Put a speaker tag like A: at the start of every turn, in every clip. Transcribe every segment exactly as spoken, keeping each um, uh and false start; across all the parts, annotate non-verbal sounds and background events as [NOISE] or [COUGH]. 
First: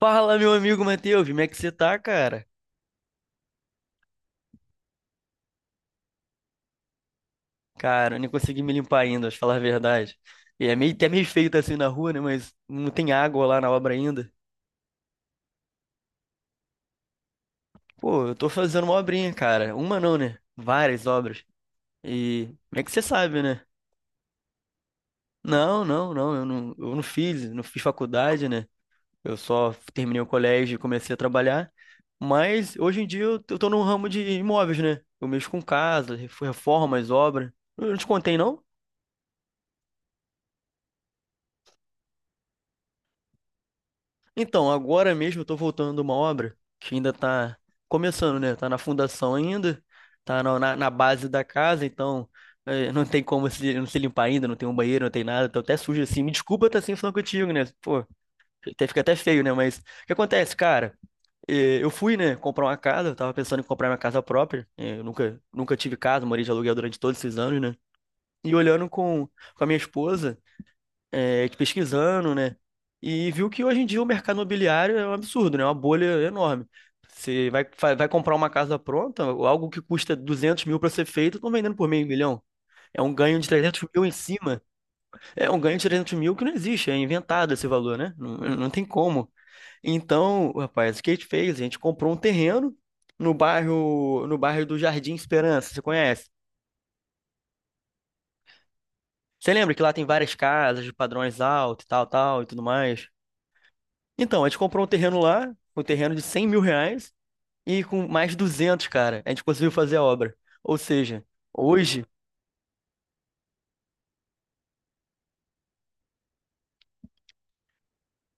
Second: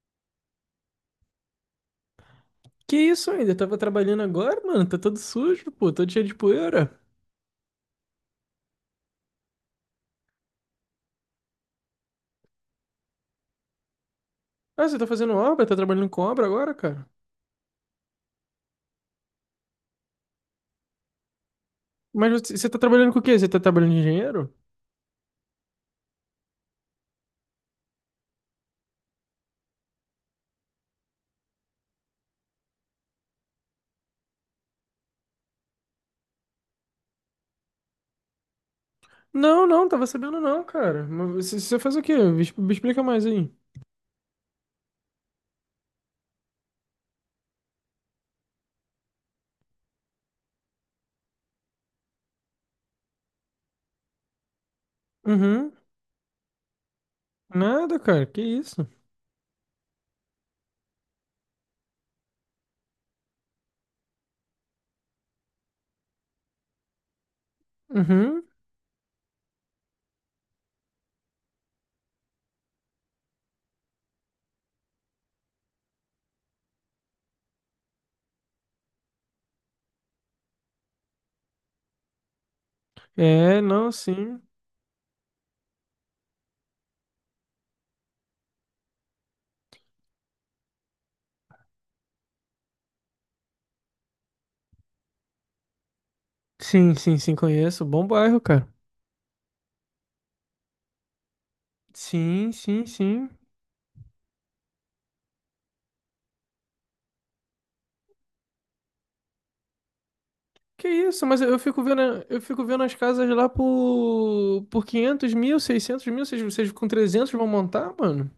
A: Fala, meu amigo Matheus, como é que você tá, cara?
B: Que isso ainda? Tava trabalhando agora, mano? Tá todo sujo, pô, todo cheio de poeira.
A: Cara, eu nem consegui me limpar ainda, pra falar a verdade. E é meio, até meio feio tá assim na rua, né? Mas não tem água lá na obra ainda.
B: Ah, você tá fazendo obra? Tá trabalhando com obra agora, cara?
A: Pô, eu tô fazendo uma obrinha, cara. Uma não, né? Várias obras.
B: Mas
A: E
B: você, você tá
A: como é que você
B: trabalhando com o quê?
A: sabe,
B: Você tá
A: né?
B: trabalhando de engenheiro?
A: Não, não, não, eu não, eu não fiz, não fiz faculdade, né? Eu só terminei o colégio e comecei a trabalhar. Mas hoje em dia eu eu tô no ramo de imóveis, né? Eu mexo com casa, reformas, obras. Eu não te contei, não?
B: Não, não, tava sabendo não, cara. Mas você, você faz o quê? Me, exp- me explica mais aí.
A: Então, agora mesmo eu tô voltando de uma obra que ainda tá começando, né? Tá na fundação ainda, tá na, na- na base da casa, então eh, não tem como se, não se limpar ainda, não tem um banheiro, não tem nada, tô
B: Uhum.
A: até sujo assim. Me desculpa estar assim falando contigo, né?
B: Nada,
A: Pô,
B: cara, que
A: até,
B: isso?
A: fica até feio, né? Mas o que acontece, cara? Eh, Eu fui, né, comprar uma casa, eu tava pensando em comprar minha casa própria, eh, eu nunca, nunca tive casa, morei de aluguel durante todos esses anos, né?
B: Uhum.
A: E olhando com, com a minha esposa é, de pesquisando, né? E viu que hoje em dia o mercado imobiliário é um absurdo, né? É uma bolha enorme. Você vai, vai vai comprar uma casa pronta, algo que custa duzentos mil para ser feito, estão vendendo por meio milhão. É um ganho de
B: É,
A: trezentos
B: não,
A: mil em
B: sim.
A: cima. É um ganho de trezentos mil que não existe, é inventado esse valor, né? Não, não tem como. Então, rapaz, o que a gente fez? A gente comprou um terreno no bairro, no bairro do Jardim Esperança, você conhece?
B: Sim, sim, sim, conheço. Bom bairro, cara.
A: Você lembra que lá tem várias casas de padrões altos e tal, tal e
B: Sim,
A: tudo
B: sim,
A: mais?
B: sim.
A: Então, a gente comprou um terreno lá, um terreno de cem mil reais, e com mais duzentos, cara, a gente conseguiu fazer a obra. Ou
B: Que isso,
A: seja,
B: mas eu eu fico vendo,
A: hoje,
B: eu fico vendo as casas lá por, por quinhentos mil, seiscentos mil, vocês, vocês com trezentos vão montar, mano?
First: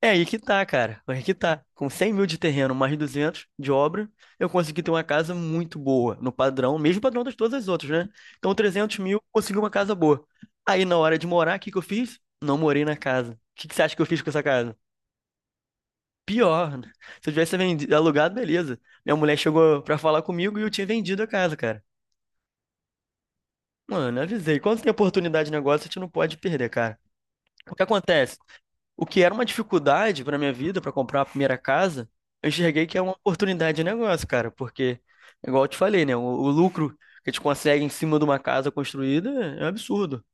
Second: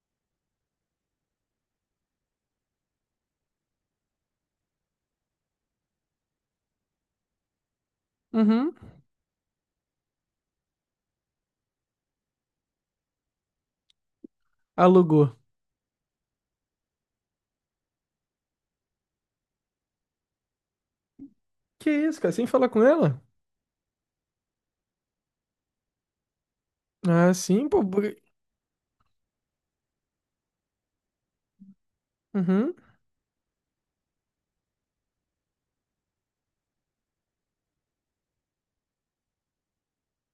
A: é aí que tá, cara, é aí que tá. Com cem mil de terreno, mais duzentos de obra, eu consegui ter uma casa muito boa, no padrão, mesmo padrão das todas as outras, né? Então,
B: Uhum.
A: trezentos mil, consegui uma casa boa. Aí, na hora de morar, o que que eu fiz? Não morei na casa. O que que você acha que eu fiz com essa casa?
B: Alugou.
A: Pior, [LAUGHS] né? Se eu tivesse vendido, alugado, beleza. Minha mulher chegou pra falar comigo e eu tinha vendido a casa, cara.
B: Que isso, cara, sem falar com ela?
A: Mano, avisei. Quando tem oportunidade de negócio, a gente não pode perder, cara.
B: Ah, sim,
A: O que
B: pô. por-
A: acontece? O que era uma dificuldade pra minha vida, pra comprar a primeira casa, eu
B: Uhum.
A: enxerguei que é uma oportunidade de negócio, cara. Porque, igual eu te falei, né? O, o lucro que a gente consegue em cima de uma casa construída é um absurdo.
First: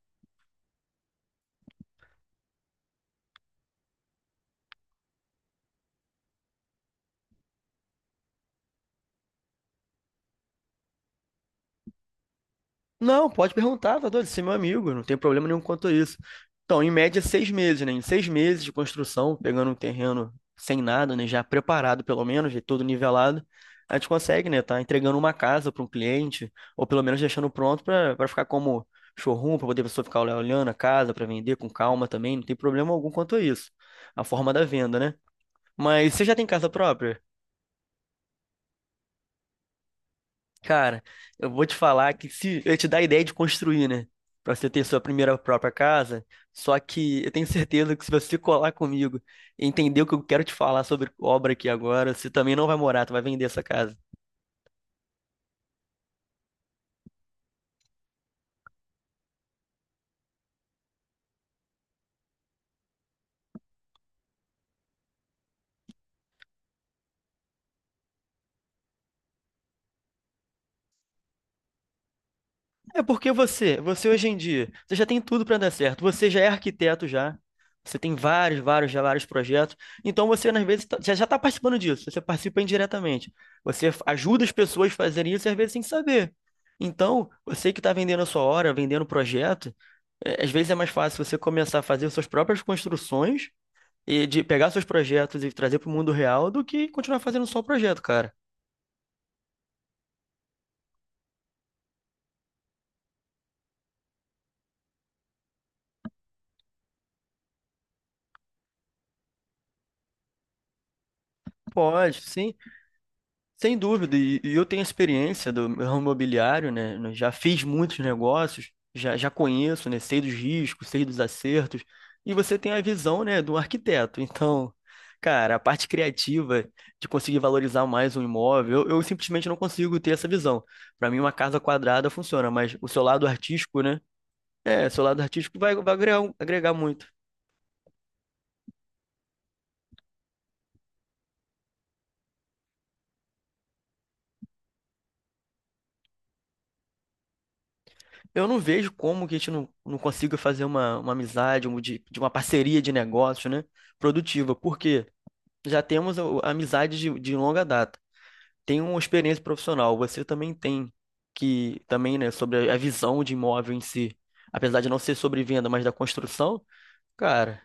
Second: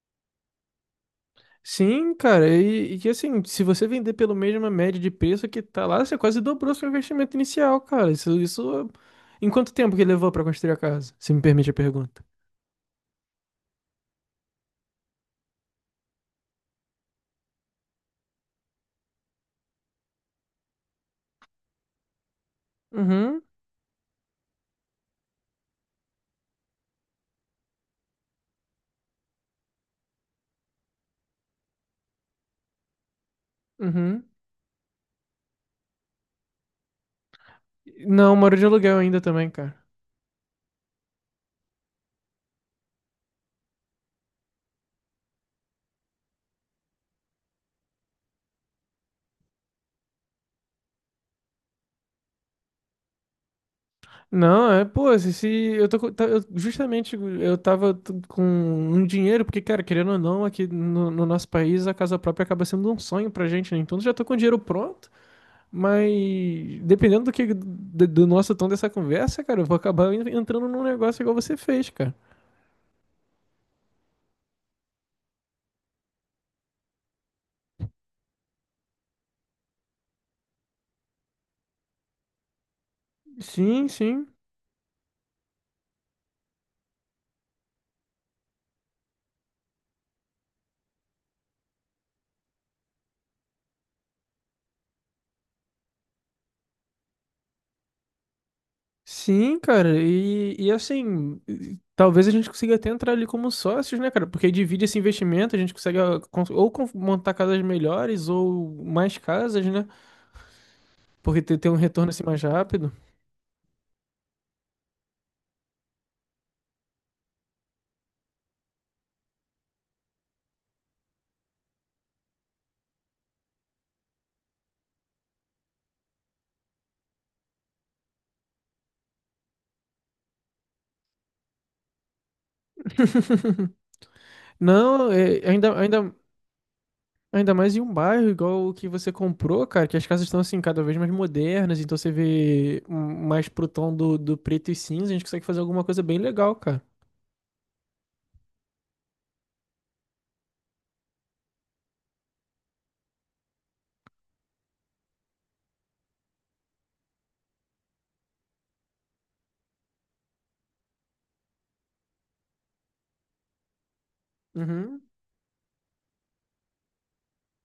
B: Sim, cara, e, e que assim, se você vender pelo mesma média de preço que tá lá, você quase dobrou seu investimento inicial, cara. Isso, isso. Em quanto tempo que levou pra construir a casa? Se me permite a pergunta.
A: Não, pode perguntar, tá doido? Você é meu amigo, eu não tem problema nenhum quanto a isso. Então, em média, seis meses, né? Em seis meses de construção, pegando um terreno sem nada, né? Já preparado, pelo menos, de tudo
B: Uhum,
A: nivelado, a gente consegue, né? Tá entregando uma casa para um cliente, ou pelo menos deixando pronto para para ficar como showroom, para poder a pessoa ficar olhando a casa para vender com calma também, não tem problema algum quanto a isso.
B: uhum.
A: A forma da venda, né? Mas você já tem casa própria?
B: Não, moro de aluguel ainda também, cara.
A: Cara, eu vou te falar que se eu te dar a ideia de construir, né? Pra você ter sua primeira própria casa. Só que eu tenho certeza que se você colar comigo e entender o que eu quero te falar sobre obra aqui agora, você também não vai morar, tu vai vender essa casa.
B: Não, é, pô, se, se eu tô, com- tá- eu- justamente eu tava t- com um dinheiro, porque, cara, querendo ou não, aqui no, no nosso país a casa própria acaba sendo um sonho pra gente, né? Então eu já tô com o dinheiro pronto, mas dependendo do que do, do nosso tom dessa conversa, cara, eu vou acabar en- entrando num negócio igual você fez, cara.
A: É porque você, você hoje em dia, você já tem tudo para dar certo. Você já é arquiteto já. Você tem vários, vários, já vários projetos. Então você, às vezes, tá- já já está participando disso. Você participa indiretamente.
B: Sim,
A: Você f-
B: sim.
A: ajuda as pessoas a fazerem isso, às vezes, sem saber. Então, você que está vendendo a sua hora, vendendo o projeto, é, às vezes é mais fácil você começar a fazer suas próprias construções e de pegar seus projetos e trazer para o mundo real do que continuar fazendo só o projeto, cara.
B: Sim, cara, e, e assim, e- talvez a gente consiga até entrar ali como sócios, né, cara? Porque aí divide esse investimento, a gente consegue ah, cons- ou con- montar casas melhores ou mais casas, né? Porque ter, ter um retorno
A: Pode,
B: assim mais
A: sim.
B: rápido.
A: Sem dúvida, e e eu tenho experiência do ramo imobiliário, né? né, Já fiz muitos negócios, já, já conheço, né? Sei dos riscos, sei dos acertos, e você tem a visão, né, do arquiteto. Então, cara, a parte criativa de conseguir valorizar mais um imóvel, eu, eu simplesmente não consigo ter essa visão. Para mim, uma casa quadrada funciona, mas o seu lado
B: [LAUGHS]
A: artístico, né? É, seu
B: Não,
A: lado
B: é,
A: artístico vai,
B: ainda,
A: vai
B: ainda,
A: agregar, um, agregar muito.
B: ainda mais em um bairro igual o que você comprou, cara, que as casas estão assim cada vez mais modernas, então você vê hum, mais pro tom do, do preto e cinza, a gente consegue fazer alguma coisa bem legal, cara.
A: Eu não vejo como que a gente não, não consiga fazer uma, uma amizade, um de, de uma parceria de negócio, né? Produtiva, porque já temos a, a amizade de, de longa data. Tem uma experiência profissional, você também tem que também, né, sobre a visão de imóvel em si. Apesar de não
B: Uhum.
A: ser sobre venda, mas da construção, cara,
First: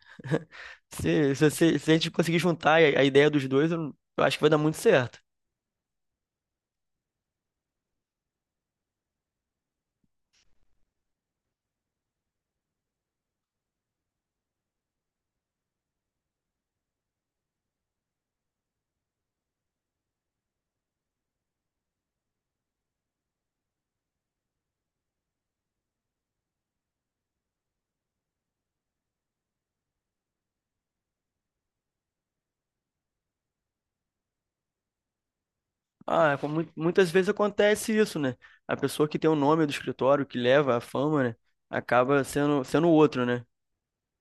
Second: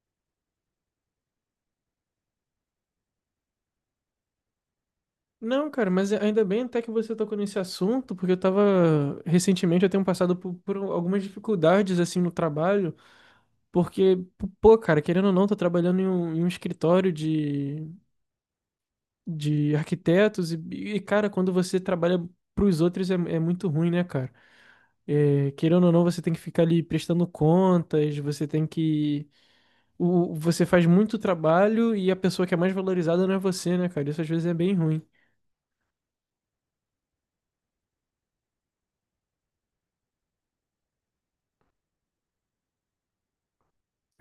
A: se, se, se- se a gente conseguir juntar a, a ideia dos dois, eu, eu acho que vai dar muito certo.
B: Não, cara, mas ainda bem até que você tocou nesse assunto, porque eu tava, recentemente eu tenho passado por, por algumas dificuldades, assim, no trabalho, porque, pô, cara, querendo ou não, tô trabalhando em um, em um escritório de, de arquitetos e, e, cara, quando você trabalha pros outros é, é muito ruim, né, cara? É, querendo ou não, você tem que ficar ali prestando contas, você tem que... O, você faz muito trabalho e a pessoa que é mais valorizada não é você, né, cara? Isso às vezes é bem ruim.
A: Ah, como mui- muitas vezes acontece isso, né? A pessoa que tem o nome do escritório, que leva a fama, né? Acaba sendo, sendo outro, né?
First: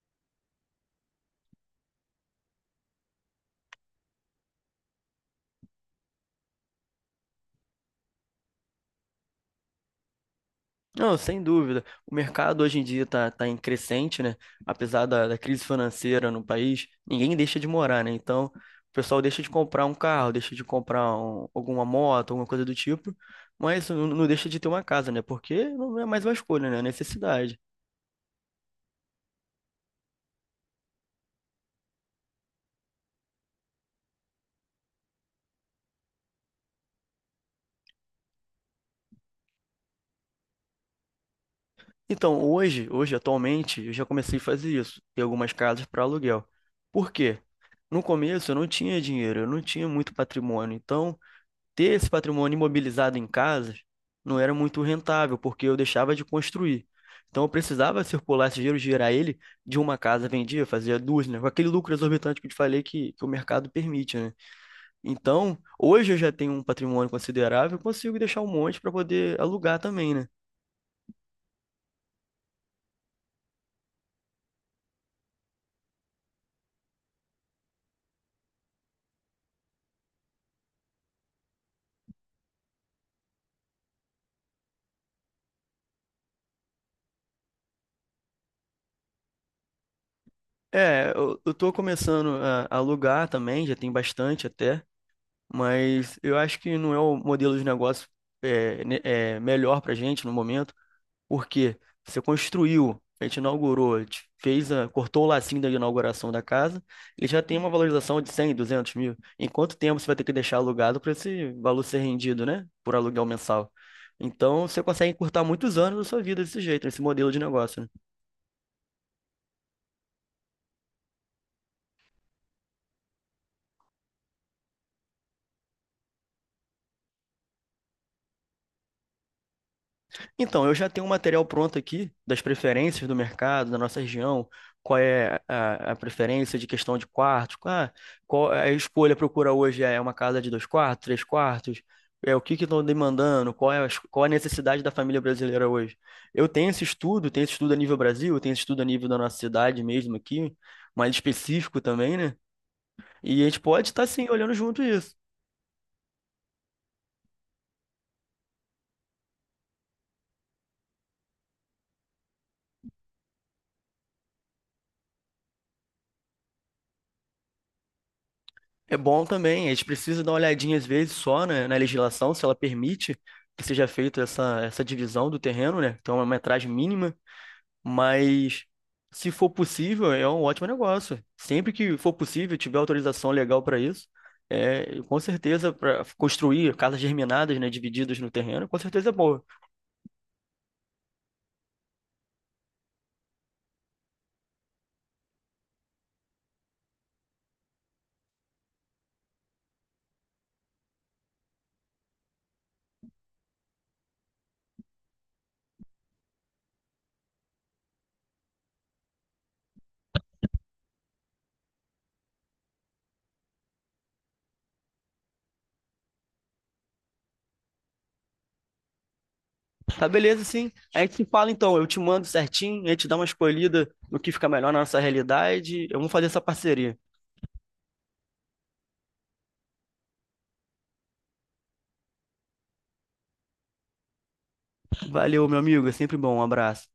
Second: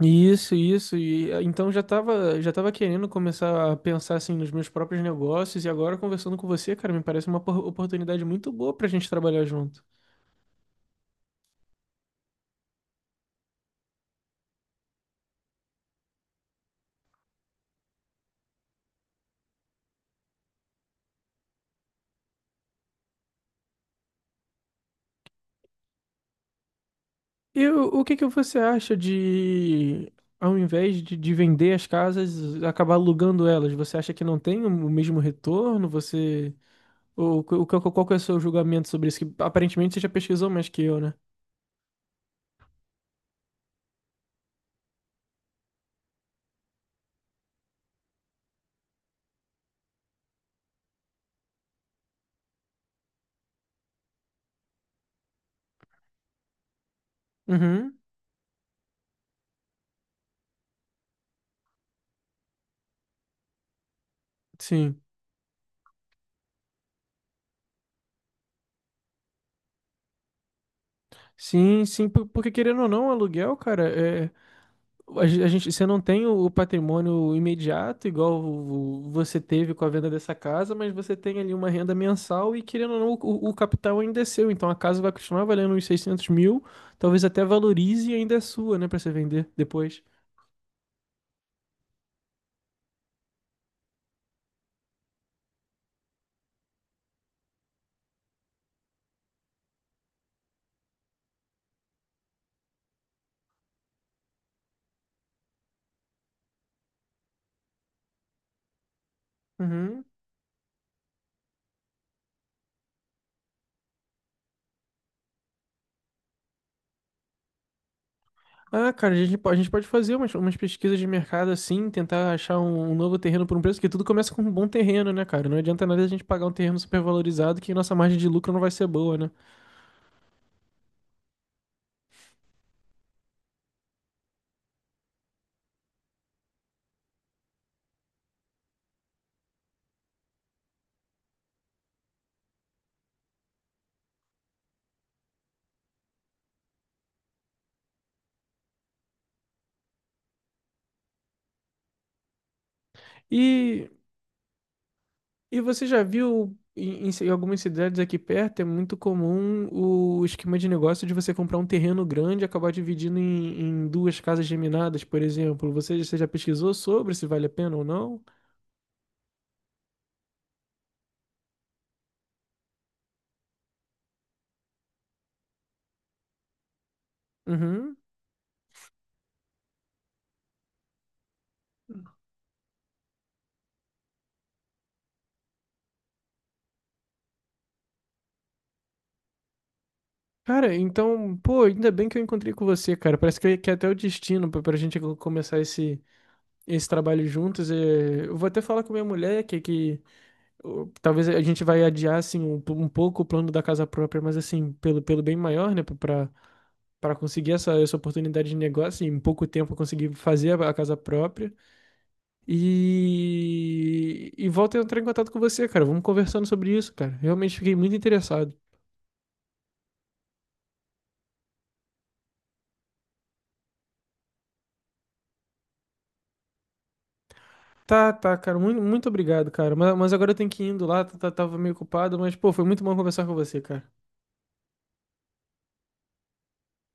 B: Isso, isso. E eh, então já tava, já tava querendo começar a pensar assim nos meus próprios negócios e agora conversando com você, cara, me parece uma opor- oportunidade muito boa pra gente trabalhar junto.
A: Não, sem dúvida. O mercado hoje em dia tá, tá em crescente, né? Apesar da, da crise financeira no país, ninguém deixa de morar, né? Então, o pessoal deixa de comprar um carro, deixa de comprar um- alguma moto, alguma coisa do tipo, mas não, não deixa de ter uma casa, né? Porque não é mais uma escolha, né? É necessidade.
B: E o, o que que você acha de, ao invés de, de vender as casas, acabar alugando elas? Você acha que não tem o mesmo retorno? Você, ou, o qual, qual que é o seu julgamento sobre isso? Que aparentemente você já pesquisou mais que eu, né?
A: Então, hoje, hoje, atualmente, eu já comecei a fazer isso, ter algumas casas para aluguel. Por quê? No começo eu não tinha dinheiro, eu não tinha muito patrimônio. Então, ter esse patrimônio imobilizado em casas não era muito rentável, porque eu deixava de construir. Então, eu
B: Uhum,
A: precisava circular esse dinheiro, girar ele de uma casa, vendia, fazia duas, né? Com aquele lucro exorbitante que eu te falei que, que o mercado permite, né?
B: sim.
A: Então, hoje eu já tenho um patrimônio considerável, eu consigo deixar um monte para poder alugar também, né?
B: Sim, sim, por- porque querendo ou não, aluguel, cara, é A gen- a gente, você não tem o o patrimônio imediato, igual o- o- você teve com a venda dessa casa, mas você tem ali uma renda mensal e, querendo ou não, o, o capital ainda é seu. Então a casa vai continuar valendo uns seiscentos mil, talvez até valorize e ainda é sua, né, para você vender depois.
A: É, eu, eu tô começando a a alugar também, já tem bastante até, mas eu acho que não é o modelo de negócio é, ne- é, melhor pra gente no momento, porque você construiu, a gente inaugurou, a gente fez a, cortou o lacinho da inauguração da casa, ele já tem uma valorização de cem, duzentos mil. Em quanto tempo
B: Uhum.
A: você vai ter que deixar alugado para esse valor ser rendido, né? Por aluguel mensal. Então, você consegue encurtar muitos anos da sua vida desse jeito, nesse modelo de negócio, né?
B: Ah, cara, a gente, po- a gente pode fazer umas, umas pesquisas de mercado assim, tentar achar um, um novo terreno por um preço, que tudo começa com um bom terreno, né, cara? Não adianta nada a gente pagar um terreno supervalorizado que nossa margem de lucro não vai ser boa, né?
A: Então, eu já tenho um material pronto aqui das preferências do mercado, da nossa região, qual é a, a preferência de questão de quartos, ah, qual a escolha procura hoje é uma casa de dois quartos, três quartos, é o que que estão demandando, qual é a, es- qual é a necessidade da família brasileira hoje. Eu tenho esse estudo, tenho esse estudo a nível Brasil, tenho esse estudo a nível da nossa cidade mesmo aqui, mais específico também, né? E a gente pode
B: E.
A: estar sim olhando junto isso.
B: E você já viu em, em ci- em algumas cidades aqui perto, é muito comum o esquema de negócio de você comprar um terreno grande e acabar dividindo em, em duas casas geminadas, por exemplo. Você, você já pesquisou sobre se vale a pena ou não?
A: É bom também, a gente precisa dar uma olhadinha às vezes só, né, na legislação, se ela permite que seja feita essa, essa divisão do terreno, né? Então é uma metragem mínima,
B: Uhum.
A: mas se for possível, é um ótimo negócio. Sempre que for possível, tiver autorização legal para isso, é, com certeza para construir casas germinadas, né, divididas no terreno, com certeza é boa.
B: Cara, então, pô, ainda bem que eu encontrei com você, cara. Parece que, que é até o destino pra, pra gente co- começar esse, esse trabalho juntos. É, eu vou até falar com minha mulher que, que ô, talvez a gente vai adiar, assim, um, po- um pouco o plano da casa própria, mas, assim, pelo, pelo bem maior, né? Pra, para conseguir essa, essa oportunidade de negócio, e em pouco tempo eu consegui fazer a, a casa própria. E, e volto a entrar em contato com você, cara. Vamos conversando sobre isso, cara. Realmente fiquei muito interessado.
A: Tá beleza, sim. A gente se fala então, eu te mando certinho, a gente dá uma escolhida no que fica melhor na nossa realidade, eu vou fazer essa parceria.
B: Tá, tá, cara. Muito, muito obrigado, cara. Mas, mas agora eu tenho que ir indo lá, tá- tá- tava meio ocupado, mas, pô, foi muito bom conversar com você, cara.
A: Valeu, meu amigo, é sempre bom, um abraço.